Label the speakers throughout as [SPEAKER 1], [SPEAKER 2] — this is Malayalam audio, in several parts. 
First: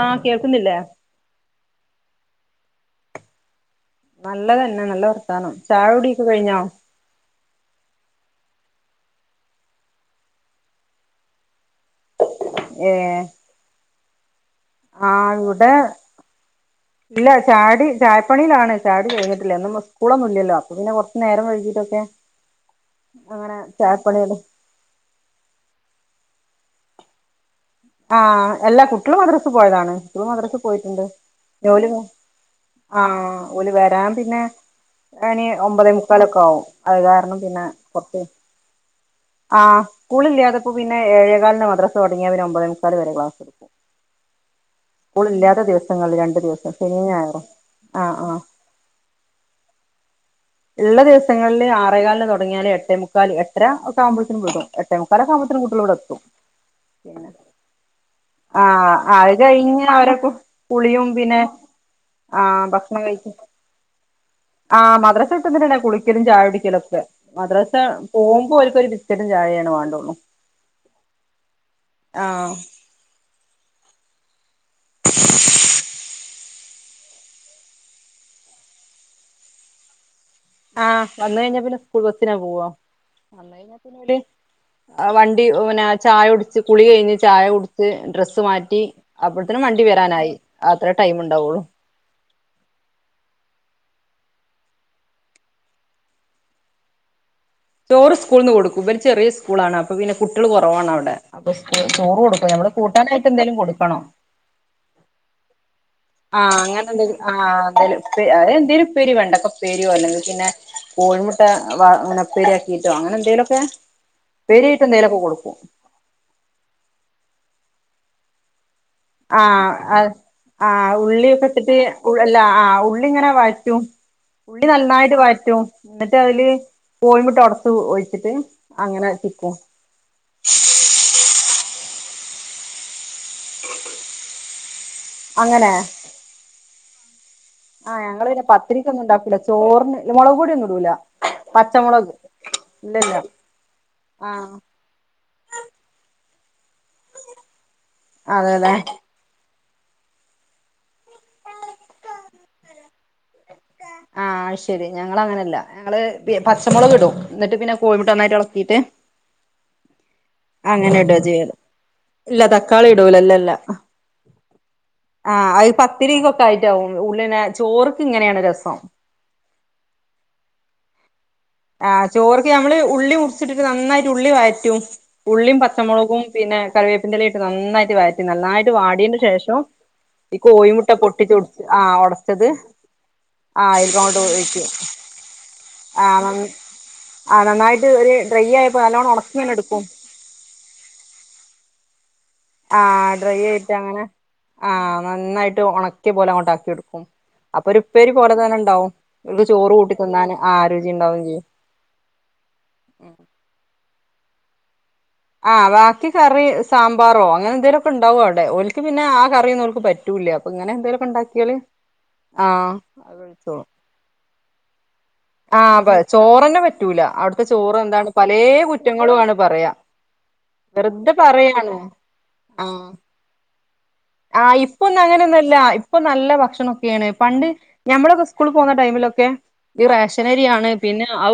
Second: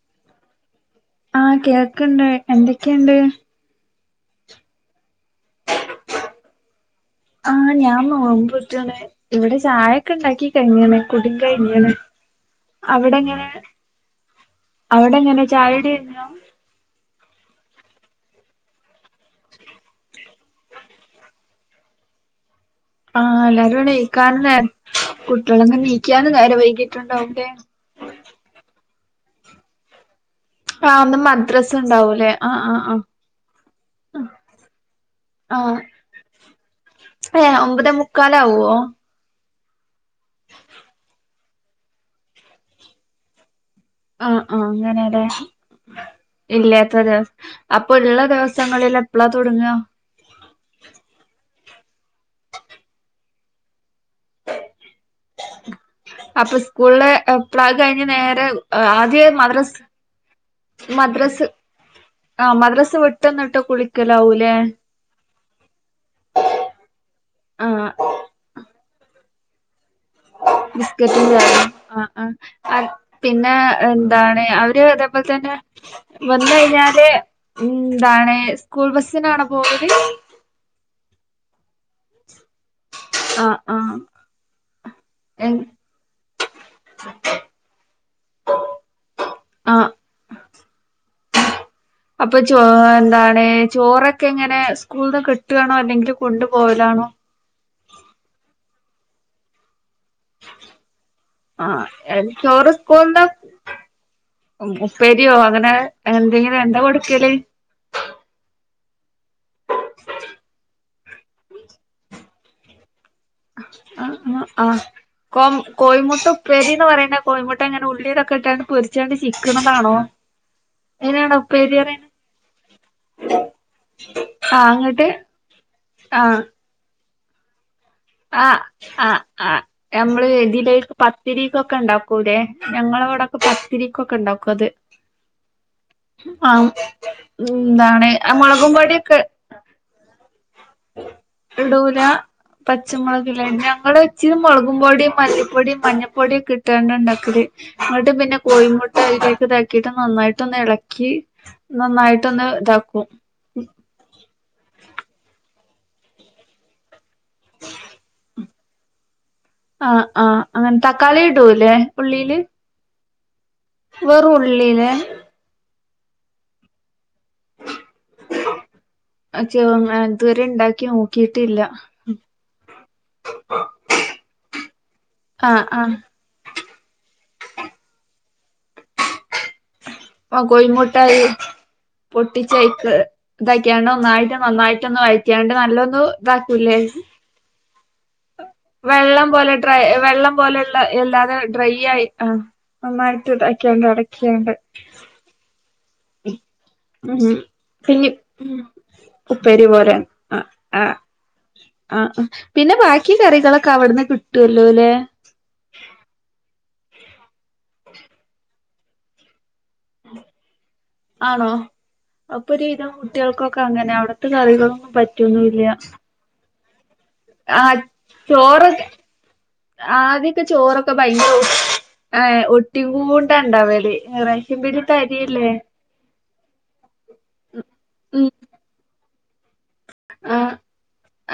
[SPEAKER 1] ആഹ് കേൾക്കുന്നില്ലേ
[SPEAKER 2] കേക്കണ്ട് എന്തൊക്കെയുണ്ട്
[SPEAKER 1] നല്ലതന്നെ നല്ല വർത്താനം ചായ കുടിയക്കെ കഴിഞ്ഞോ
[SPEAKER 2] ആഹ ഞാൻ നോകുമ്പോറ്റാണ് ഇവിടെ ചായയൊക്കെ ഇണ്ടാക്കി കഴിഞ്ഞാണ് കുട കഴഞ്ഞാണ്
[SPEAKER 1] ഏഹ്
[SPEAKER 2] അവിടെങ്ങനെ അവിടെ
[SPEAKER 1] ആഹ്
[SPEAKER 2] എങ്ങനെ
[SPEAKER 1] ഇവിടെ
[SPEAKER 2] ചായുടിനെയോ
[SPEAKER 1] ഇല്ല ചാടി ചായപ്പണിയിലാണ് ചായുടി കരിഞ്ഞട്ടില്ല ഇന്നു മൊ മുന്നില അപ്പോ പിന്ന കുറച്ച് നേരം കഴിഞ്ഞി ഓക്കെ
[SPEAKER 2] ആഹ് എല്ലാരും എണീ കാണും വേണം കുട്ടികളൊന്നും എനീ നീക്കാനും നേരെ വൈകിട്ടുണ്ട് അവന്റെ
[SPEAKER 1] ആഹ് എല്ലാ കുട്ടികളും മദ്രസ് പോയതാണ് ഇവള് മദ്രസേ
[SPEAKER 2] ആഹ്
[SPEAKER 1] പോയിട്ടുണ്ട്
[SPEAKER 2] ഇന്ന് മദ്രസ
[SPEAKER 1] ഓല്
[SPEAKER 2] ഉണ്ടാവൂലേ ആഹ് ആഹ്
[SPEAKER 1] ആ
[SPEAKER 2] ആഹ്
[SPEAKER 1] ഓല് വെരാൻ പിന്നെ ഇനി
[SPEAKER 2] ആഹ്
[SPEAKER 1] ഒമ്പതേമുക്കാലൊക്കെ ആകും അത് കാരണം
[SPEAKER 2] ഏഹ്
[SPEAKER 1] പിന്നെ
[SPEAKER 2] ഒമ്പതേ
[SPEAKER 1] കൊറത്ത്
[SPEAKER 2] മുക്കാലാവോ
[SPEAKER 1] ആ കൂളില്ലേ അതിപ്പോ പിന്നെ ഏഴേകാലിന് മദ്രസ തുടങ്ങിയ അവര് ഒമ്പതേമുക്കാൽ വരെ ക്ലാസ് എടുക്കും
[SPEAKER 2] ആ ആഹ് അങ്ങനെയല്ലേ
[SPEAKER 1] സ്കൂളില്ലാത്ത ദിവസങ്ങളിൽ രണ്ട് ദിവസം
[SPEAKER 2] ഇല്ലാത്ത
[SPEAKER 1] ശനിയും
[SPEAKER 2] ദിവസ
[SPEAKER 1] ഞായറും
[SPEAKER 2] അപ്പൊ
[SPEAKER 1] ആഹ്
[SPEAKER 2] ഉള്ള
[SPEAKER 1] ആഹ്
[SPEAKER 2] ദിവസങ്ങളിൽ എപ്പളാ തുടങ്ങാ
[SPEAKER 1] ആറെകാലിന് തുടങ്ങിയാല് എട്ടേ മുക്കാൽ എട്ടെരാ എട്ടു ആവുമ്പതേനും വിടും മുക്കാലൊക്കെ ആവുമ്പഴത്തിനും കുട്ടികള് ഇവിടെ എത്തും
[SPEAKER 2] അപ്പൊ സ്കൂള്
[SPEAKER 1] പിന്നെ
[SPEAKER 2] പ്ലാഗ് കഴിഞ്ഞ് നേരെ
[SPEAKER 1] ആഹ്
[SPEAKER 2] ആദ്യേ
[SPEAKER 1] അത്
[SPEAKER 2] മദ്രസ്
[SPEAKER 1] കഴിഞ്ഞ് അവരെ കുളിയും പിന്നെ
[SPEAKER 2] മദ്രസ് ആ
[SPEAKER 1] ആഹ്
[SPEAKER 2] മദ്രസ്
[SPEAKER 1] ഭക്ഷണം കഴിക്കും
[SPEAKER 2] വിട്ടന്നിട്ട് കുളിക്കലാവൂലെ
[SPEAKER 1] പിന്നെന്തിനാ കുളി കുളിക്കലും ചായ കുടിക്കലൊക്കെ മദ്രസ
[SPEAKER 2] ആഹ്
[SPEAKER 1] പോവുംമ്പോ ഓർക്ക് ഒരു ബിസ്ക്കറ്റും ചായയാണ് വേണ്ടുള്ളൂ
[SPEAKER 2] ബിസ്കറ്റ് ആ
[SPEAKER 1] ആഹ്
[SPEAKER 2] ആ പിന്നാ അതാണ് അത് അതപ്പതന്നെ വന്ന് കരിഞ്ഞാ ത്തെ ഉം എന്താണ് സ്കൂൾ ബസ്സിനാണ പോകല്
[SPEAKER 1] ആഹ് വന്ന് കഴിഞ്ഞാ പിന്നെ സ്കൂൾ ബസ്സിനാ പോവോ വന്ന്
[SPEAKER 2] ആഹ്
[SPEAKER 1] കഴിഞ്ഞ
[SPEAKER 2] ആഹ്
[SPEAKER 1] പിന്നോര് വണ്ടി
[SPEAKER 2] എ
[SPEAKER 1] പിന്നെ ചായ ഉടിച്ച് കുളി കഴിഞ്ഞ് ചായ കുടിച്ച് ഡ്രസ്സ് മാറ്റി അപ്പഴ്ത്തേനും വണ്ടി
[SPEAKER 2] ആഹ്
[SPEAKER 1] വരാനായി അത്രേ ടൈം ഉ ഓ
[SPEAKER 2] അപ്പൊ ചോ എന്താണ് ചോറൊക്കെ എങ്ങനെ സ്കൂൾന്ന് കിട്ടുവാണോ അല്ലെങ്കിൽ കൊണ്ടു പോവലാണോ
[SPEAKER 1] ചോറ് സ്കൂൾന്ന് കൊടുക്കും ഇവര് ചെറിയ സ്കൂൾ ആണ് അപ്പൊ പിന്നെ കുട്ടികള് കുറവാണവിടെ അപ്പൊ ചോറ്
[SPEAKER 2] ആഹ്
[SPEAKER 1] കൊടുക്കും ഞങ്ങൾ
[SPEAKER 2] സ്കൂൾന്ന്
[SPEAKER 1] കൂട്ടാനായിട്ട് എന്തേലും കൊടുക്കണം
[SPEAKER 2] ഉപ്പേരിയോ അങ്ങനെ
[SPEAKER 1] ആഹ്
[SPEAKER 2] എന്തെങ്കിലും എന്താ
[SPEAKER 1] അങ്ങനെ എന്തും
[SPEAKER 2] കൊടുക്കല്
[SPEAKER 1] ആ എന്തേലും ആ എന്തേലും പ്പേരി വെണ്ടേ കപ്പെരിപോലെ അല്ലെങ്കി പിന്നെ കോഴിമുട്ട അങ്ങനെ ഉപ്പേരി ആക്കിട്ടോ അങ്ങനെ എന്തേലൊക്കെ
[SPEAKER 2] ആ ആ ആ
[SPEAKER 1] ഉപ്പേരിയായിട്ട് എന്തേലൊക്കെ
[SPEAKER 2] കോ
[SPEAKER 1] കൊടുക്കും
[SPEAKER 2] കോഴിമുട്ട ഉപ്പേരീന്ന് പറയുന്ന കോഴിമു ട്ട എങ്ങനെ ഉള്ളിയതൊക്കെട്ടാണ്
[SPEAKER 1] ആഹ് ആഹ്
[SPEAKER 2] അയിനാണോ ഉപ്പേരി
[SPEAKER 1] ഉള്ളിക്കിട്ടിട്ട്
[SPEAKER 2] പറയണെ
[SPEAKER 1] അല്ല ആ ഉള്ളി ഇങ്ങന വരറ്റും ഉള്ളി
[SPEAKER 2] ആഹ് അങ്ങട്ട്
[SPEAKER 1] നന്നായിട്ട് വരറ്റും എന്നിട്ട്
[SPEAKER 2] ആഹ്
[SPEAKER 1] അതില് കോയിമുട്ട
[SPEAKER 2] ആഹ് ആ ആ നമ്മള് ഇതിലേക്ക് പത്തിരിക്കൊക്കെ ഇണ്ടാ ക്കുലേ. ഞങ്ങള ഇവടൊക്കെ പത്തിരിക്കൊക്കെ ഇണ്ടാക്കും അത്.
[SPEAKER 1] അങ്ങനെ.
[SPEAKER 2] ആഹ്
[SPEAKER 1] ആ
[SPEAKER 2] എന്താണ്
[SPEAKER 1] ഞങ്ങള് പിന്നെ
[SPEAKER 2] മുളകും
[SPEAKER 1] പത്തിരിക്കൊന്നും
[SPEAKER 2] പൊടിയൊക്കെ
[SPEAKER 1] ഉണ്ടാക്കൂല. ചോറിന് മുളക് പൊടിയൊന്നും ഇടൂല. പച്ചമുളക് ഇല്ലല്ല
[SPEAKER 2] പച്ചമുളക് ലേ. ഞങ്ങൾ ച്ച്
[SPEAKER 1] ആഹ്
[SPEAKER 2] മുളകും പൊടിം മല്ലിപ്പൊടിം മഞ്ഞ പൊട്യൊക്കെ ഇട്ടാണ്ടാ ഇണ്ടാക്കല്. ഇങ്ങട്ട് പിന്നെ
[SPEAKER 1] അതെല്ലേ
[SPEAKER 2] കോഴിമുട്ട അയിലേക്ക് ത ക്കിട്ട് നന്നായിട്ടൊന്ന് എളക്കി നന്നായിട്ടൊന്ന് ഇതാക്കും.
[SPEAKER 1] ആ അഹ്ശരി. ഞങ്ങള് അങ്ങനെല്ല. ഞങ്ങള് പി പച്ചമുളക് ടും. എന്ന്ട്ട് പിന്നെ കോഴിമുട്ട നന്നായിട്ട് എളകീട്ട്
[SPEAKER 2] ആഹ് ആഹ്
[SPEAKER 1] അങ്ങനെ ഇടാ
[SPEAKER 2] തക്കാളി
[SPEAKER 1] ചെയ്യത്
[SPEAKER 2] ഇടൂല്ലേ
[SPEAKER 1] ഇല്ല തക്കാളി [unintelligible]
[SPEAKER 2] വെറു ഉള്ളിലെ
[SPEAKER 1] ത്തിരികൊക്കെ ആയ്ട്ടാവും ഉള്ളിനെ ചോർക്ക് ഇങ്ങനെയാണ് രസം
[SPEAKER 2] [unintelligible] ഇത് വരെ ഇണ്ടാക്കി നോ
[SPEAKER 1] ആ ചോറ്ക്ക് നമ്മള് ഉള്ളി മുർച്ചിട്ടിട്ട് നന്നായ്ട്ട് ഉള്ളി വഴറ്റും ഉള്ളിയും,
[SPEAKER 2] ആഹ് ആഹ്
[SPEAKER 1] പച്ചമുളകും, പിന്നെ കറിവേപ്പിന്റെലിം നന്നായിട്ട് വയറ്റും നന്നായിട്ട് വാടെന്റെ ശേഷം ഈ
[SPEAKER 2] ആ
[SPEAKER 1] കോഴിമുട്ട
[SPEAKER 2] കോൽമുട്ടായി
[SPEAKER 1] പൊട്ടിച്ചൊടിച്ച് ആഹ് ഒടച്ചത്
[SPEAKER 2] പൊട്ടിച്ചയ്ക്ക്
[SPEAKER 1] ആഹ്
[SPEAKER 2] ഇതക്യാൻഡ്
[SPEAKER 1] അയിൽക്കങ്ങോട്ട്
[SPEAKER 2] ഒന്നായിട്ട്
[SPEAKER 1] ഒഴിക്കും
[SPEAKER 2] നന്നായിട്ടൊന്ന് വഴറ്റാൻഡ് നല്ലൊന്ന്
[SPEAKER 1] ആഹ്
[SPEAKER 2] ഇത
[SPEAKER 1] നന്ന്
[SPEAKER 2] പുലെ
[SPEAKER 1] ആഹ് നന്നായിട്ട് ഒരു ഡ്രൈ ആയപ്പോ നല്ലോണം
[SPEAKER 2] വെള്ളം പോലെ
[SPEAKER 1] ഒണക്കിങ്ങനെ
[SPEAKER 2] ഡ്രൈ
[SPEAKER 1] എടുക്കും
[SPEAKER 2] വെള്ളം പോലുള്ള എല്ലാതെ ഡ്രൈ ആയി അ നന്നാഴിട്ട് ഇതാക്യാൻഡ് അടക്കിയണ്ട്
[SPEAKER 1] ആ നന്നായിട്ട് ഒണ
[SPEAKER 2] ഉം പിന്നെ
[SPEAKER 1] ഉപ്പേരി പോലെ തന്നെ ഇണ്ടാവും ഓൽക്ക്
[SPEAKER 2] ഉപ്പേരി
[SPEAKER 1] ചോറ് കൂട്ടി
[SPEAKER 2] പോലെ
[SPEAKER 1] തിന്നാന് ആഹ്
[SPEAKER 2] അ അ
[SPEAKER 1] രുചി ഇണ്ടാവും ചെയ്യും
[SPEAKER 2] അ പിന്നെ ബാക്കി കറികളൊക്കെ അവിട്ന്ന് കി ട്ടല്ലോ ലെ
[SPEAKER 1] ആ ബാക്കി കറി സ് സാമ്പാറോ അങ്ങനെ എന്തെലും ഒക്കെ ഇണ്ടാവും അവിടെ ഓൽക്ക് പിന്നെ ആ കറിയോന്നും
[SPEAKER 2] ആണോ
[SPEAKER 1] ആഹ്
[SPEAKER 2] അപ്പൊരുവിധം
[SPEAKER 1] അത്
[SPEAKER 2] കുട്ടികൾക്കൊക്കെ
[SPEAKER 1] കഴിച്ചോളും
[SPEAKER 2] അങ്ങനെ അവിടത്തെ കറികളൊന്നും പറ്റ്
[SPEAKER 1] ആഹ് അപ്പ ചോറ്ന്നെ പറ്റ്
[SPEAKER 2] ആ ചോറ്
[SPEAKER 1] കുറ്റങ്ങളു ആണ് പറയാ
[SPEAKER 2] ആദ്യൊക്കെ ചോറൊക്കെ
[SPEAKER 1] വെറുതെ
[SPEAKER 2] ഭയങ്കര
[SPEAKER 1] പറയാണ്
[SPEAKER 2] എഹ് ഒട്ടി
[SPEAKER 1] ആഹ്
[SPEAKER 2] കൊണ്ടാ ഇണ്ടാവല്
[SPEAKER 1] ആഹ് ഇപ്പൊന്നും അങ്ങനെയൊന്നുംല്ല ഇപ്പൊ നല്ല ഭക്ഷണൊക്കെയാണ് പണ്ട് ഞമ്മളൊക്കെ
[SPEAKER 2] ഉം
[SPEAKER 1] സ്കൂൾ പോന്ന ടൈമിലൊക്ക് ക്കെ
[SPEAKER 2] ആ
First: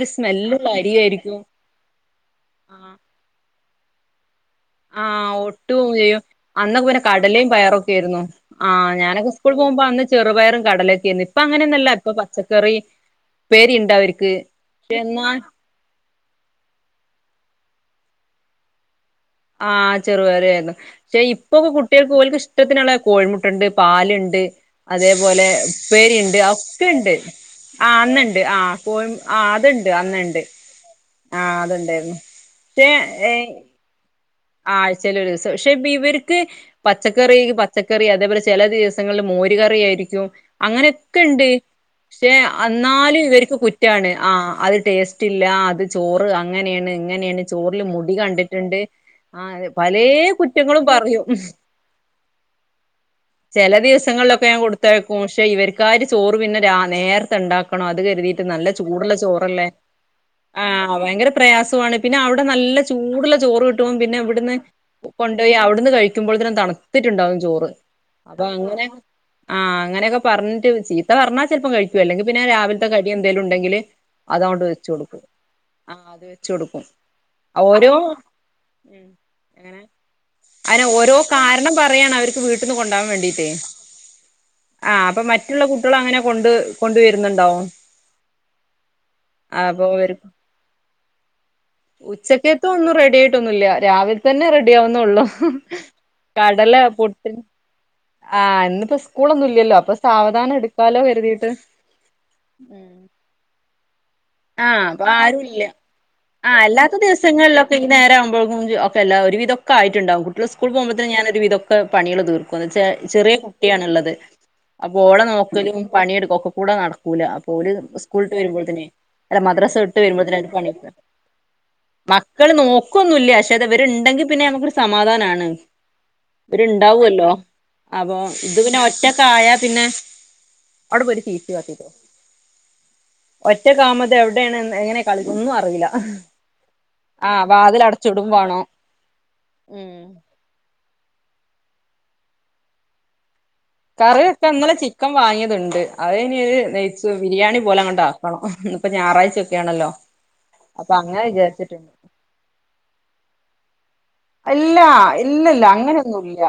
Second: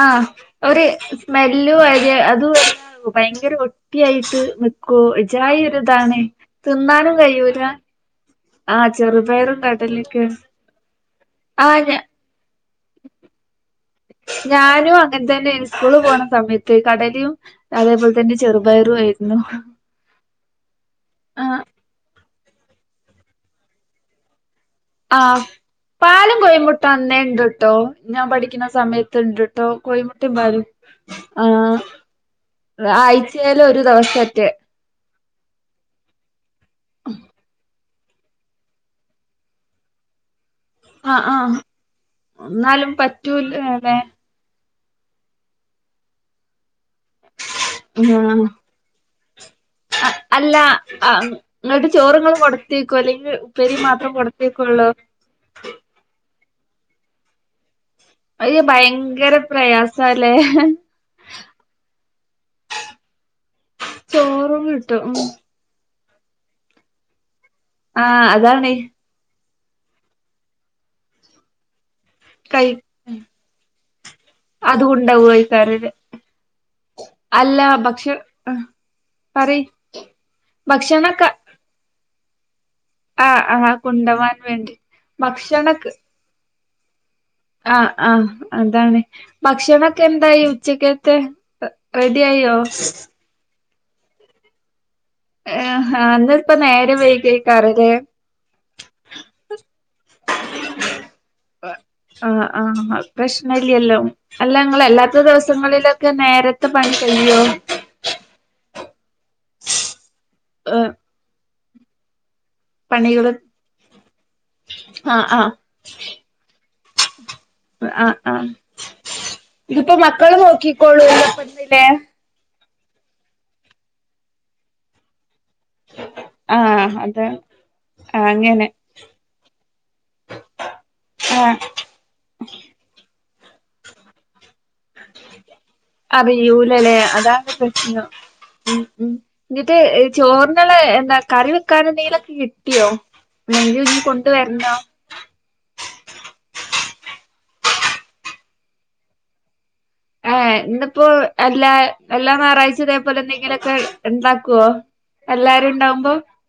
[SPEAKER 2] ആ
[SPEAKER 1] സ്മെല്ലുള്ള
[SPEAKER 2] ഒര്
[SPEAKER 1] അരിയായിരിക്കും
[SPEAKER 2] സ്മെല്ലും അരി അതും
[SPEAKER 1] ആ
[SPEAKER 2] അല്ല ഭയങ്കര ഒട്ടിയായി
[SPEAKER 1] ആഹ് ഒട്ടും ചെയ്യും അന്നൊക്കെ പിന്നെ
[SPEAKER 2] തിന്നാനും
[SPEAKER 1] കടലയും
[SPEAKER 2] കഴിയൂല
[SPEAKER 1] പയറൊക്കെ ആയിരുന്നു ആ
[SPEAKER 2] ആഹ്
[SPEAKER 1] ഞാനൊക്കെ സ്കൂൾ
[SPEAKER 2] ചെറുപയറും
[SPEAKER 1] പോകുമ്പോ അന്ന്
[SPEAKER 2] കടലൊക്കെ
[SPEAKER 1] ചെറുപയറും കടലൊക്കെ ആരുന്നു ഇപ്പൊ
[SPEAKER 2] ആഹ്
[SPEAKER 1] അങ്ങനെയൊന്നല്ല
[SPEAKER 2] ഞ
[SPEAKER 1] ഇപ്പൊ പച്ചക്കറി ഉപ്പേരി ഉണ്ട് അവർക്ക്
[SPEAKER 2] ഞാനും
[SPEAKER 1] പക്ഷെ
[SPEAKER 2] അങ്ങനെ
[SPEAKER 1] എന്നാൽ
[SPEAKER 2] തന്നെയാള് സ്കൂള് പോണ സമയത്ത് കടലയും അതേപോലെ തന്നെ ചെറുപയറും അ
[SPEAKER 1] ആ ചെറു [unintelligible] [unintelligible] ക്ഷേ
[SPEAKER 2] ആഹ്
[SPEAKER 1] ഇപ്പൊക്കെ കുട്ടികൾക്ക് ഓല്ക്ക്‌ ഇഷ് ഷ്ട്ടത്തിനുള്ള കോഴി മുട്ട ഇണ്ട്, പാലിണ്ട്.
[SPEAKER 2] ആ പാലും കോയിമുട്ട അണ്ണ
[SPEAKER 1] ഉണ്ട്
[SPEAKER 2] ഇണ്ട്ട്ടോ,
[SPEAKER 1] ആഹ്
[SPEAKER 2] ഞാൻ
[SPEAKER 1] അന്നുണ്ട്
[SPEAKER 2] പഠിക്കുന്ന
[SPEAKER 1] ആഹ് കോഴി
[SPEAKER 2] സമയത്ത്
[SPEAKER 1] ആഹ്
[SPEAKER 2] ഇണ്ട്ട്ടോ
[SPEAKER 1] അതുണ്ട്
[SPEAKER 2] കോഴിമുട്ടയും
[SPEAKER 1] അന്നുണ്ട്
[SPEAKER 2] പാലും ആ
[SPEAKER 1] ആഹ് അതുണ്ടായിരുന്നു
[SPEAKER 2] ആഴ്ചയെല് ഒരു ദെവസ
[SPEAKER 1] ആഴ് ചെല ഒരു ദിവസം ക്ഷേ ബി ഇവര്ക്ക് പച്ചക്കറി എങ്കി പ പച്ചക്കറി അതേപോലെ ചെല ദിവസങ്ങളിൽ മോര് കറി ആയിരിക്കും. അങ്ങനെയൊക്കെ
[SPEAKER 2] ആഹ്
[SPEAKER 1] ഇണ്ട്
[SPEAKER 2] ആഹ്
[SPEAKER 1] ക്ഷേ
[SPEAKER 2] എന്നാലും
[SPEAKER 1] അന്നാലും ഇവര്ക്ക്
[SPEAKER 2] പറ്റൂലല്ലേ
[SPEAKER 1] കുറ്റാണ് ആ അൽ ടേസ്റ്റ് ഇല്ല അത് ചോറ് അങ്ങനെയാണ് ഇങ് അങ്ങനെയാണ് ചോറില് മുടി
[SPEAKER 2] ആഹ്
[SPEAKER 1] കണ്ടിട്ടിണ്ട് ആ അതെ പലേ
[SPEAKER 2] അല്ല
[SPEAKER 1] കുറ്റങ്ങളും പറയും,
[SPEAKER 2] ആഹ് ഇങ്ങട്ട് ചോറ്ങ്ങൾ കൊടുത്തേക്കോ അല്ലെങ്കിൽ ഉപ്പേരി
[SPEAKER 1] ചെല
[SPEAKER 2] മാത്രം
[SPEAKER 1] ദിവസങ്ങളിലൊക്കെ ഞാൻ
[SPEAKER 2] കൊടുത്തേക്കൊള്ളൂ
[SPEAKER 1] കൊടുത്തേക്കും പക്ഷേ ഇവര്ക്കാര് ചോറ് പിന്നെ രാ നേരത്തെ ഇണ്ടാക് ക്കണം അത് കരുതിട്ട്
[SPEAKER 2] അത്
[SPEAKER 1] നല്ല ചൂടുള്ള
[SPEAKER 2] ഭയങ്കര
[SPEAKER 1] ചോറല്ലേ
[SPEAKER 2] പ്രയാസാല്ലേ
[SPEAKER 1] ആ ഭയങ്കര പ്രയാസോണ് പിന്നെ അവിടെ നല്ല ചൂടുള്ള ചോറ് കിട്ടും. ന്നെ ഇവിടുന്ന്
[SPEAKER 2] ചോറും കിട്ടും
[SPEAKER 1] കൊ
[SPEAKER 2] ഉം
[SPEAKER 1] കൊണ്ടോയി അവ്ട് ട്ന്ന് കഴിക്കുമ്പഴത്തേനും തണുത്തിട്ടിണ്ടാവും ചോ
[SPEAKER 2] ആ അതാണെ
[SPEAKER 1] ആ അങ്ങനെയൊക്കെ പറഞ്ഞിട്ട് ചീത്ത പറഞ്ഞാ ചെലപ്പം കഴി ക്കും അല്ലെങ്കിൽ പിന്നെ
[SPEAKER 2] കൈ
[SPEAKER 1] രാവില്ത്തെ കടി എന്തേലും ഉണ്ടെങ്കില് അതങ്ങോട്ട് വെച്ച്
[SPEAKER 2] അതും
[SPEAKER 1] കൊടുക്കും,
[SPEAKER 2] ഉണ്ടാവോയ്ക്കാരല്ലേ
[SPEAKER 1] ആ അത് വെച്ച് കൊടുക്കും
[SPEAKER 2] അല്ല
[SPEAKER 1] ആ ഓരോ
[SPEAKER 2] ഭക്ഷ ആഹ് പറയ്
[SPEAKER 1] അയ്ന് ഓരോ
[SPEAKER 2] ഭക്ഷണൊക്കെ
[SPEAKER 1] കാരണം പറ [unintelligible] യാണ് അവര്ക്ക് വീട് ട്ട്ന്ന് കൊണ്ടാവാൻ
[SPEAKER 2] ആഹ്
[SPEAKER 1] വേണ്ടിട്ടെ
[SPEAKER 2] ആഹ് കൊണ്ടവാൻ വേണ്ടി
[SPEAKER 1] ആ അപ്പം മറ്റുള്ള കുട്ടികള് അങ്ങനെ കൊണ്ട് കൊണ്ടുവ
[SPEAKER 2] ആ ആ അതാണ്
[SPEAKER 1] അപ്പൊ
[SPEAKER 2] ഭക്ഷണൊക്കെ
[SPEAKER 1] അവര്
[SPEAKER 2] എന്തായി ഉച്ചക്കത്തെ റെഡി ആയോ?
[SPEAKER 1] ല്ല രാവിലെ തന്നെ റെഡി ആവു വുന്നൊള്ളു,
[SPEAKER 2] ഏഹ് അന്ന് ഇപ്പ
[SPEAKER 1] കടല
[SPEAKER 2] നേരം
[SPEAKER 1] പുട്ടിന്
[SPEAKER 2] വൈകിയേക്കാരല്ലേ
[SPEAKER 1] ആ ഇന്നിപ്പോ സ്കൂളൊന്നും ഇല്ലല്ലോ അപ്പ സാവധാനം എടുക്കാലോ കരുതിട്ട്
[SPEAKER 2] ആഹ് ആഹ് അത് പ്രശ്നല്ലല്ലോ അല്ല
[SPEAKER 1] ആ
[SPEAKER 2] ഇങ്ങള്
[SPEAKER 1] അപ്പ
[SPEAKER 2] അല്ലാത്ത
[SPEAKER 1] ആരുല്ല
[SPEAKER 2] ദിവസങ്ങളിലൊക്കെ
[SPEAKER 1] ആ
[SPEAKER 2] നേരത്തെ പണി
[SPEAKER 1] അല്ലാത്ത
[SPEAKER 2] കഴിയോ
[SPEAKER 1] ദിവസങ്ങളിലൊക്കെ ഈ നേരാവുമ്പോഴേക്കും ജോ [unintelligible] എല്ലാം ഒരു വിധം ഒക്കെ ആയിട്ടുണ്ടാവും കു ട്ടികള് സ്കൂൾ
[SPEAKER 2] ഏഹ്
[SPEAKER 1] പോവുമ്പത്തേനും ഞാൻ ഒരു വിധം ക്കെ പണികള് തീർക്കും എന്നോച്ചാ.
[SPEAKER 2] പണികള്
[SPEAKER 1] ചെറിയ കുട്ട്യാണുള്ളത്. അപ്പൊ ഓളെ
[SPEAKER 2] ആഹ് ആഹ്
[SPEAKER 1] നോക്കലും പണിയെടുക്കലും ഒക്കെകൂടെ നടക്കു ക്കൂല. ഓല്
[SPEAKER 2] ആഹ്
[SPEAKER 1] സ്കൂള്ട്ട്
[SPEAKER 2] ആഹ്
[SPEAKER 1] വരുമ്പോഴുത്തേനെ
[SPEAKER 2] ഇതിപ്പോ മക്കള് നോക്കിക്കോളൂപ്പഴത്തിലേ
[SPEAKER 1] മക്കള് നോക്കൊന്നുല്ല. പക്ഷെ ഇത് ഇവരുണ്ടെങ്കിൽപിന്നെ നമുക്കൊരു സമാധാനാണ് ഇവര്
[SPEAKER 2] ആഹ്
[SPEAKER 1] ഇണ്ടാവും
[SPEAKER 2] അതെ
[SPEAKER 1] അല്ലോ. അപ്പൊ
[SPEAKER 2] ആഹ്
[SPEAKER 1] ഇത്
[SPEAKER 2] അങ്ങനെ
[SPEAKER 1] പിന്നെ ഒറ്റക്കായാ പിന്നെ അവിടെ പോയി ഷീറ്റ്
[SPEAKER 2] ആഹ്
[SPEAKER 1] കാട്ട്യരോ ഉച്ചൊക്കെയാവുമ്പ എവിടെയാണ് എങ്ങനെ കളി ഒന്നും അറിയില്ല.
[SPEAKER 2] അറിയൂലല്ലേ
[SPEAKER 1] ആ
[SPEAKER 2] അതാണ്
[SPEAKER 1] വാതില്
[SPEAKER 2] പ്രശ്നം
[SPEAKER 1] അടച്ച് ഇടും വേണം
[SPEAKER 2] ഉം ഉം എന്നിട്ട് ചോറിനുള്ള എന്താ കറി വെക്കാൻ എന്തെങ്കിലൊക്കെ കിട്ടിയോ? അല്ലെങ്കി ഇനി കൊണ്ട്
[SPEAKER 1] കറിയൊക്കെ
[SPEAKER 2] വരണോ
[SPEAKER 1] ഇന്നലെ ചിക്കൻ വാങ്ങിയതുണ്ട് അത് കഴിഞ്ഞിത് നെയ്‌ച്ചോ ബിരിയാണി പോലെ അങ്ങടാക്കണം. ഇന്നിപ്പ ഞായറാഴ്ച
[SPEAKER 2] ആ ഏ ഇന്നിപ്പോ എല്ലാ
[SPEAKER 1] വിചാരിച്ചിട്ടുണ്ട്
[SPEAKER 2] എല്ലാം ഞായറാഴ്ച ഇതേപോലെ എന്തെങ്കിലൊക്കെ ഇണ്ടാക്കുവോ
[SPEAKER 1] ഇല്ല ഇല്ലില്ല
[SPEAKER 2] എല്ലാരും ഇണ്ടാവുമ്പോ
[SPEAKER 1] അങ്ങനെയൊന്നും ഇല്ല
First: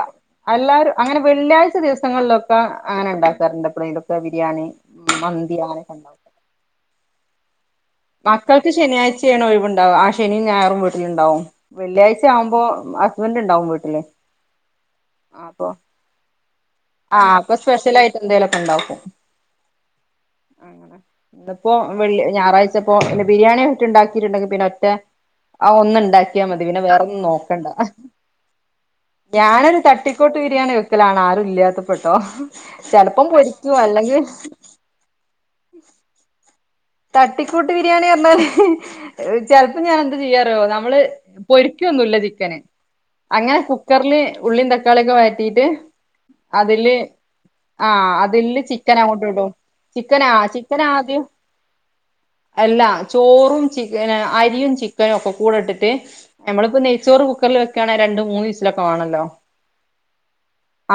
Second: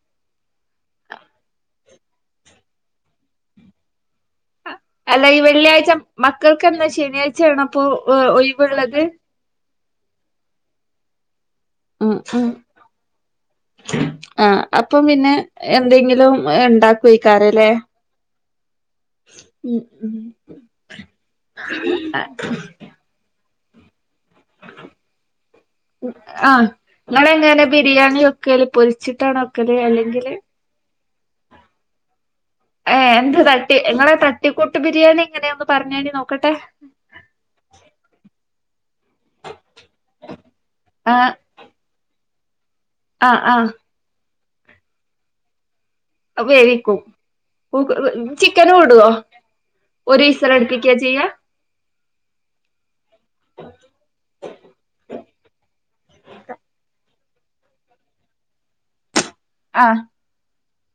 [SPEAKER 1] എല്ലാരും അങ്ങനെ വെള്ളിയാഴ്ച ദിവസങ്ങളിലൊക്കെ അങ്ങനെ ഉണ്ടാക്കാറുണ്ട്. ഇപ്പോഴെങ്കിലൊക്കെ അങ്ങനെ ബിരിയാണി
[SPEAKER 2] അല്ല ഈ
[SPEAKER 1] മന്തി
[SPEAKER 2] വെള്ളിയാഴ്ച
[SPEAKER 1] അങ്ങനെയൊക്കെ ഉണ്ടാവും
[SPEAKER 2] മക്കൾക്ക് എന്താ ശനിയാഴ്ചയാണോ
[SPEAKER 1] മക്കൾക്ക് ശനിയാഴ്ച്ചയാണ് ഒഴിവുണ്ട് ആ ശനിയും ഞായറും വീട്ടിലുണ്ടാവും
[SPEAKER 2] ഉം
[SPEAKER 1] വെള്ളിയാഴ്ച
[SPEAKER 2] ഉം
[SPEAKER 1] ആവുമ്പോ ഹസ്ബൻഡ് ഉണ്ടാവും വീട്ടില്
[SPEAKER 2] ആ അപ്പം പിന്നെ
[SPEAKER 1] അപ്പൊ
[SPEAKER 2] എന്തെങ്കിലും ഇ ണ്ടാക്കൊയക്കാരല്ലേ
[SPEAKER 1] എന്തേലുയൊക്കെയിണ്ടാവും ന്ന്പ്പോ വെള്ളി ഞായറാഴ്ച്ചപ്പോ ഇങ്ങനെ ബിരിയാണി ഇണ്ടാക്കി ഇണ്ടാക്കിണ്ട് ഒറ്റ ആ ഒന്ന് ഉണ്ടാക്കിയാൽ മതി
[SPEAKER 2] ആഹ്
[SPEAKER 1] പിന്നെ വേറൊന്നും
[SPEAKER 2] നിങ്ങളെങ്ങനെ
[SPEAKER 1] നോക്കണ്ട
[SPEAKER 2] ബിരിയാണി വെക്കല് പൊരിച്ചിട്ടാണോ വെക്കല്
[SPEAKER 1] ഞാനൊരു തട്ടിക്കോട്ട് ബിരിയാണി വെക്കലാണ് ആരുമില്ലാത്തപ്പോ.
[SPEAKER 2] ഏ എന്ത് തട്ടി ഇങ്ങളെ
[SPEAKER 1] അല്ലെങ്കിൽ
[SPEAKER 2] തട്ടിക്കൂട്ട് ബിരിയാണി എങ്ങനെയൊന്ന് പറഞ്ഞിത്താണി നോക്കട്ടെ ട്ടെ
[SPEAKER 1] തട്ടിക്കൂട്ട് ബിരിയാണി റഞ്ഞാല് ചിലപ്പോ ഞാൻ എന്ത് ചെയ്യാറിയോ നമ്മള്
[SPEAKER 2] ആഹ്
[SPEAKER 1] പൊരിക്കുവൊന്നുയില്ല [unintelligible]
[SPEAKER 2] ആഹ്
[SPEAKER 1] അങ്ങനെ
[SPEAKER 2] ആഹ്
[SPEAKER 1] കുക്കറില് ഉള്ളിയും തക്കാളിയൊക്കെ വയറ്റിയിട്ട് അതില്
[SPEAKER 2] വേവിക്കും
[SPEAKER 1] ആഹ് അതില്
[SPEAKER 2] ചിക്കനും
[SPEAKER 1] ചിക്കന
[SPEAKER 2] ഇടുവോ
[SPEAKER 1] അങ്ങോട്ട് വിടും
[SPEAKER 2] ഒരു
[SPEAKER 1] ചിക്കന ആ ചിക്കനാ
[SPEAKER 2] വിസലടുപ്പിക്കാ
[SPEAKER 1] ആദ്യം
[SPEAKER 2] ചെയ്യാ
[SPEAKER 1] അല്ല ചോറും ചിക്കനും അരിയും ചിക്കനും ഒക്കെ കൂടെ ഇട്ടിട്ട് നമ്മളിപ്പോ നെയ്ച്ചോറ് കുക്കറിൽ വെക്കാനെങ്കിൽ രണ്ടോ മൂന്ന് വിസിലൊക്കേവെണല്ലോ
[SPEAKER 2] ആ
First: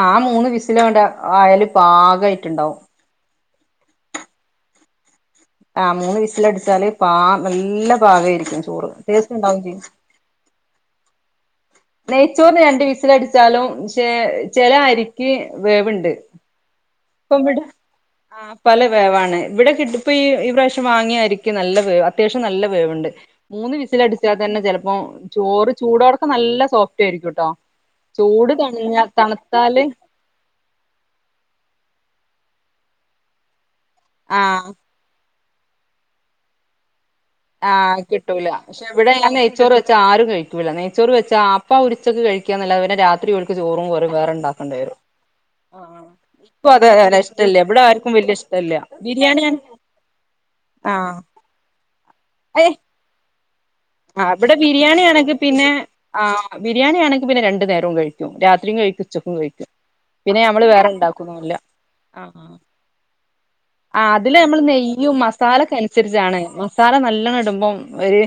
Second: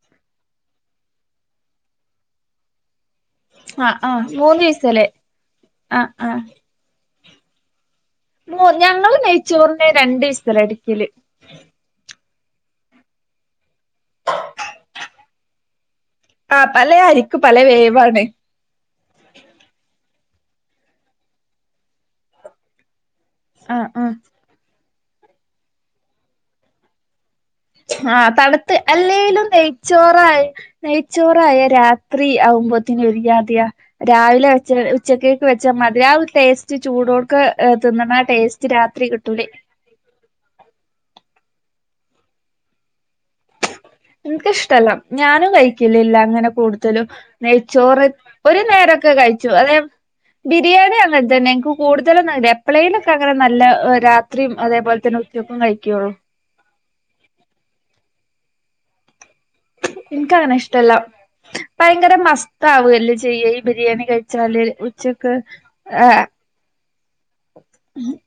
[SPEAKER 1] ആ മൂന്ന് വിസിലോണ്ട് ആയല് പാകമായിട്ടുണ്ടാവും
[SPEAKER 2] ആ ആ മൂന്ന് വിസിൽ
[SPEAKER 1] ആ മൂന്ന് വിസിൽ അടിച്ചാല് പാകം നാളെ പാകം
[SPEAKER 2] ഞങ്ങൾ നെയ്ച്ചോറിന രണ്ട് വിസിൽയടിക്കും വിസിൽ
[SPEAKER 1] നെയ്ച്ചോറിന് രണ്ട് വിസൽ അടിച്ചാലും ചില അരിക്ക് വേവിണ്ട്
[SPEAKER 2] ആഹ് പലേ അരിക്ക് പല
[SPEAKER 1] ഇപ്പമിവിടെ
[SPEAKER 2] വേവാണ്
[SPEAKER 1] ആ പല വേവാണ് ഇവിടെക്കെ ഇട്ട് ഇപ്പൊ ഈ പ്രാവശ്യം വാങ്ങിയായിരിക്കും നല്ല വേവ് അത്യാവശ്യം നല്ല വേവുണ്ട് മൂന്ന്
[SPEAKER 2] ആഹ്
[SPEAKER 1] വിസില
[SPEAKER 2] ആഹ്
[SPEAKER 1] അടിച്ചാൽ തന്നെ ചെലപ്പോ അപ്പ ചോറ് ചൂടോടെക്കെ നല്ല സോഫ്റ്റ് ആയിരിക്കുംട്ടോ
[SPEAKER 2] ആ
[SPEAKER 1] ചൂട്
[SPEAKER 2] തണുത്ത്
[SPEAKER 1] തണിഞ്ഞ
[SPEAKER 2] അല്ലെലും
[SPEAKER 1] തണുത്താല്
[SPEAKER 2] നെയ്ച്ചോറായ രാത്രി രാത്രി ആവുമ്പോത്തെനും ഒരു ജാതിയ
[SPEAKER 1] ആ
[SPEAKER 2] രാവിലെ ഉച്ചവരെ ഉച്ചക്ക് വെച്ചാൽ മതിരി ആ ഒരു ടേസ്റ്റ് ചൂടോടെ
[SPEAKER 1] ആഹ് കിട്ടൂല പക്ഷെ ഇവിടെ ഞാൻ
[SPEAKER 2] കിട്ടൂലേ
[SPEAKER 1] നെയ്ച്ചോറ് വെച്ചാ ആരും കഴിക്കൂില്ല നെയ്ച്ചോറ് വെച്ചാ മുട്ട പൊരിച്ചത് കഴിക്കുക എന്നല്ലാതെ രാത്രി ഓൽക്ക് ചോറും കറിം വേറെ ഉണ്ടാക്കേണ്ടി
[SPEAKER 2] എനക്ക്ിഷ്ടല്ല
[SPEAKER 1] വരും
[SPEAKER 2] ഞാനും
[SPEAKER 1] ആ
[SPEAKER 2] കഴിക്കില്ല ഇല്ല അങ്ങനെ
[SPEAKER 1] ഇപ്പൊ അത്
[SPEAKER 2] കൂടുതലും
[SPEAKER 1] ഇഷ്ടല്ല ഇവിടെ
[SPEAKER 2] നെയ്ച്ചോറ്
[SPEAKER 1] ആർക്കും വല്യ
[SPEAKER 2] ഒരു
[SPEAKER 1] ഇഷ്ടല്ല
[SPEAKER 2] നേരമൊക്കെ കഴിച്ചു
[SPEAKER 1] ബിരിയാണിയാണ്
[SPEAKER 2] അതെ ബിരിയാണി അങ്ങനെ
[SPEAKER 1] ആ
[SPEAKER 2] തന്നെ എനിക്ക് കൂടുത എപ്പാളെലും നല്ല
[SPEAKER 1] ആ
[SPEAKER 2] രാത്രിയും
[SPEAKER 1] ഇവിടെ
[SPEAKER 2] അതേപോലെ
[SPEAKER 1] ബിരിയാണി
[SPEAKER 2] തന്നെ
[SPEAKER 1] ആണെങ്കി
[SPEAKER 2] ഉച്ചക്കും
[SPEAKER 1] പിന്നെ
[SPEAKER 2] കഴിക്കുള്ളൂ
[SPEAKER 1] ആ ബിരിയാണി ആണെങ്കി പിന്നെ രണ്ടു നേരവും കഴിും രാത്രിയും കഴിക്ക ഉച്ചക്കുംഴിക്കും പിന്നെ
[SPEAKER 2] എനിക്കങ്ങനെ
[SPEAKER 1] നമ്മള് വേറെ
[SPEAKER 2] ഇഷ്ടല്ല
[SPEAKER 1] ഉണ്ടാക്കുന്നല്ല
[SPEAKER 2] ഭയങ്കര
[SPEAKER 1] ആ
[SPEAKER 2] മസ്താവല്ലേ ചെയ്യ ഈ ബിരിയാണി
[SPEAKER 1] അതില് നമ്മള്
[SPEAKER 2] കഴിച്ചാല്
[SPEAKER 1] നെയ്യും
[SPEAKER 2] ഉച്ചക്ക്
[SPEAKER 1] മസാല ഒക്കെ
[SPEAKER 2] ഏഹ്
[SPEAKER 1] അനുസരിച്ചാണ് മസാല നല്ലണ്ണം ഇടുമ്പം ഒരു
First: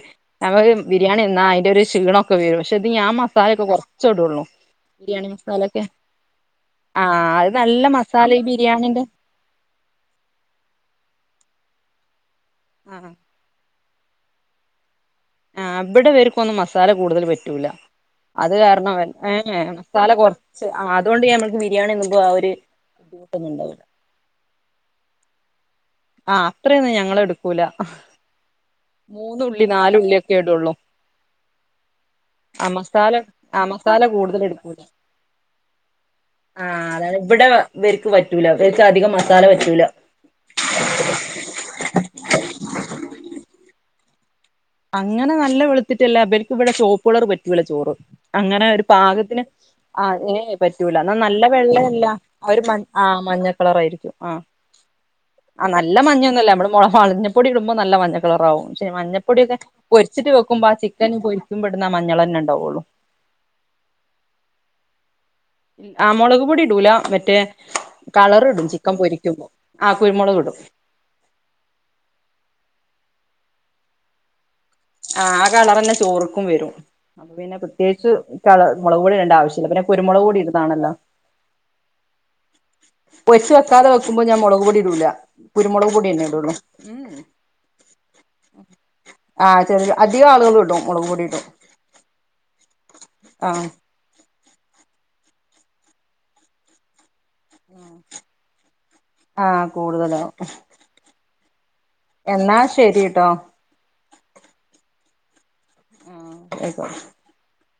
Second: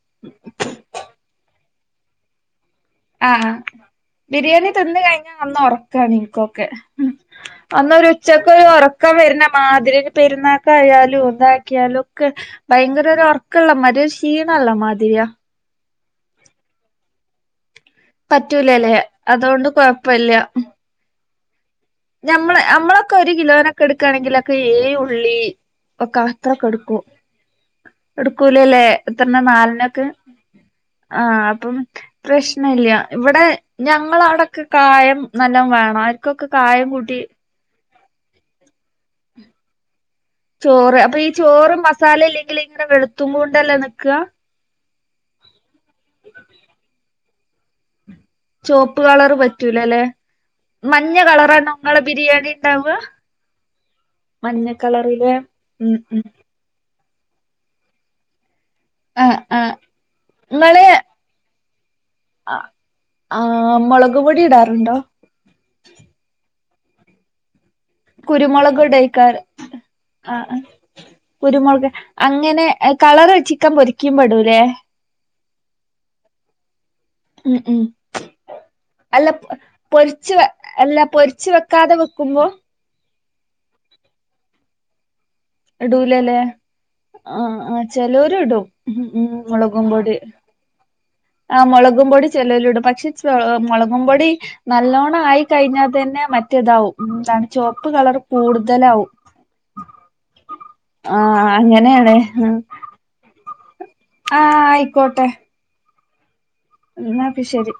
[SPEAKER 1] നമുക്ക് ബിരിയാണിന്നാ അതിൻന്റെ ഒരു ക്ഷീണൊക്കെ വരും പക്ഷെ ഇത് ഞാൻ
[SPEAKER 2] ആഹ
[SPEAKER 1] മസാലയൊക്കെ കുറച്ചേ ഇടുള്ളൂ
[SPEAKER 2] ബിരിയാണി തിന്ന്
[SPEAKER 1] ബിരിയാണി
[SPEAKER 2] കഴിഞ്ഞാ അന്ന്
[SPEAKER 1] മസാലൊക്കെ
[SPEAKER 2] ഉറക്കാണ് നിനിക്കൊക്കെ
[SPEAKER 1] ആ അത്
[SPEAKER 2] അ
[SPEAKER 1] നല്ല
[SPEAKER 2] ന്നരു
[SPEAKER 1] മസാല ഈ
[SPEAKER 2] ഉച്ചക്ക്
[SPEAKER 1] ബിരിയാണിന്റെ
[SPEAKER 2] ഉറക്കം വരുന്ന മാതിരി പെരുന്നക്ക ആയാലും എന്ത ക അൽോ [unintelligible]
[SPEAKER 1] ആ
[SPEAKER 2] ഭയങ്കര ഉർക്കള്ള മതി ക്ഷീണ അല്ല മാതിരിയ
[SPEAKER 1] അവിടെവർക്കും ഒന്നും മസാല കൂടുതൽ പറ്റൂല അത് കാരണം
[SPEAKER 2] പറ്റൂലല്ലേ
[SPEAKER 1] അവൻ ഏ
[SPEAKER 2] അതോണ്ട്
[SPEAKER 1] മസാല
[SPEAKER 2] കൊഴപ്പല്ല
[SPEAKER 1] കുറച്ച് അതുകൊണ്ട് ഞൻ
[SPEAKER 2] ഞമ്മള് നമ്മളൊക്കെ ഒരു
[SPEAKER 1] ഉണ്ടാവൂല
[SPEAKER 2] കിലോനൊക്കെ എടുക്കയാണെങ്കിലൊക്കെ ഏയ് ഉള്ളി ഒക്കെ
[SPEAKER 1] ആ
[SPEAKER 2] അത്രൊക്കെ
[SPEAKER 1] അത്രയൊന്നും
[SPEAKER 2] എടുക്കൂ
[SPEAKER 1] ഞങ്ങൾ എടുക്കൂല
[SPEAKER 2] എടുക്കൂലല്ലേ എത്രണ്ണാ
[SPEAKER 1] മൂന്നുള്ളി
[SPEAKER 2] നാലെണ്ണൊക്കെ
[SPEAKER 1] നാലുള്ളിയൊക്കെ ഇടുള്ളൂ
[SPEAKER 2] ആഹ് അപ്പം
[SPEAKER 1] ആ
[SPEAKER 2] പ്രശ്നയില്ല
[SPEAKER 1] മസാല
[SPEAKER 2] ഇവിടെ
[SPEAKER 1] ആ മസാല
[SPEAKER 2] ഞങ്ങളെ
[SPEAKER 1] കൂടുതൽ
[SPEAKER 2] അവിടക്കെ
[SPEAKER 1] എടുക്കൂല
[SPEAKER 2] കായം നല്ല വേണം ആരിക്കൊക്കെ കായം കൂട്ടി
[SPEAKER 1] ഇവര്ക്ക് പറ്റൂല ഇവർക്ക് അധികം മസാല പറ്റൂല
[SPEAKER 2] ചോറ് അപ്പൊ ഈ ചോറും മസാല ഇല്ലെങ്കിൽ ഇങ്ങനെ വെളുത്തും കൊണ്ട് ത്തല്ലേ നിക്കാ
[SPEAKER 1] അങ്ങനെ നല്ല വെള്ത്തിട്ടല്ല ഇവരിക്ക് ഇവിടെ ചോപ്പളറ് പറ്റ് കുള ചോറ് അങ്ങനെ ഒരു
[SPEAKER 2] ചോപ്പ് കളർ
[SPEAKER 1] പാകത്തിന്
[SPEAKER 2] പറ്റൂലല്ലേ
[SPEAKER 1] ആ ഏഹ് പറ്റൂല ന്നാ
[SPEAKER 2] മഞ്ഞ
[SPEAKER 1] നല്ല
[SPEAKER 2] കളറാണ് നിങ്ങളെ
[SPEAKER 1] വെള്ളല്ല ആ
[SPEAKER 2] ബിരിയാണി
[SPEAKER 1] ഒരു
[SPEAKER 2] ഉണ്ടാവുക
[SPEAKER 1] ആ മഞ്ഞക്കളറായിരിക്കും ആ
[SPEAKER 2] മഞ്ഞ കളറില്
[SPEAKER 1] ആ
[SPEAKER 2] ഉം
[SPEAKER 1] നല്ല
[SPEAKER 2] ഉം
[SPEAKER 1] മഞ്ഞൊന്നൊല്ല നമ്മടെ മുള മള്ഞ്ഞപ്പൊടിടുമ്പോ നല്ല മഞ്ഞ കളറാവും ശെ
[SPEAKER 2] ആ
[SPEAKER 1] പൊടിയൊക്കെ
[SPEAKER 2] ആ
[SPEAKER 1] പൊരിച്ചിട്ട് വെക്കുമ്പ ആ
[SPEAKER 2] നിങ്ങള്
[SPEAKER 1] ചിക്കൻ പോയി കുമ്പട്
[SPEAKER 2] ആ ആ മുളക്പൊടി ഇടാറുണ്ടോ
[SPEAKER 1] ആ മുളക് പൊടി ഇടൂല മറ്റേ കളർ ഇടും
[SPEAKER 2] കുരുമുളക്
[SPEAKER 1] ചിക്കൻ
[SPEAKER 2] ഇടയ്ക്കാര്
[SPEAKER 1] പൊരിക്കുമ്പോ കുരുമുളക്
[SPEAKER 2] ആ
[SPEAKER 1] ഇടും
[SPEAKER 2] കുരുമുളക് അങ്ങനെ കളറ് ചിക്കൻ പൊരികുമ്പടൂലേ
[SPEAKER 1] ആ ആ കളറന്നെ ചോറുക്കും വരും അപ്പ പിന്നെ
[SPEAKER 2] ഉം ഉം
[SPEAKER 1] പ്രത്യേകിച്ച് കള മൊളക് പൊടി
[SPEAKER 2] അല്ല
[SPEAKER 1] ഇടേണ്ട
[SPEAKER 2] പൊ-
[SPEAKER 1] ആവശ്യല്ല പിന്നെ കുരുമുളക്
[SPEAKER 2] പൊരിച്ച്
[SPEAKER 1] പൊടി
[SPEAKER 2] വെ-
[SPEAKER 1] ഇട്താണല്ലോ
[SPEAKER 2] അല്ല പൊരിച്ച് വെക്കാതെ വെക്കുമ്പോ
[SPEAKER 1] ഒയ്ച്ച് വെക്കാതെ വെക്കുമ്പോ ഞാൻ മൊളക് പൊടി ഇടൂല കുരുമുളക് പൊടിയന്നെ
[SPEAKER 2] ഇടൂലലേ
[SPEAKER 1] ഇടുള്ളൂ
[SPEAKER 2] ആ ആ ചെലോര്ടും ഉം
[SPEAKER 1] ആ ചെറിയ അധികം ആള്കള്ടും
[SPEAKER 2] ആഹ മൊളകും പൊടി ചെലോലിടും പച്
[SPEAKER 1] ആ
[SPEAKER 2] [unintelligible] മൊളകുംമ്പൊടി നല്ലോണം ആയി കഴിഞ്ഞാ തന്നെ മറ്റേതാവും എന്താണ് ചുവപ്പ് കളർ കൂടുതലാവും
[SPEAKER 1] ആ കൂടുതലാ.
[SPEAKER 2] ആ അങ്ങനെയാണ്. ആ ആയിക്കോട്ടെ.
[SPEAKER 1] ആ ആയിക്കോട്ടെ
[SPEAKER 2] എന്ന്നാ പി ശെരി.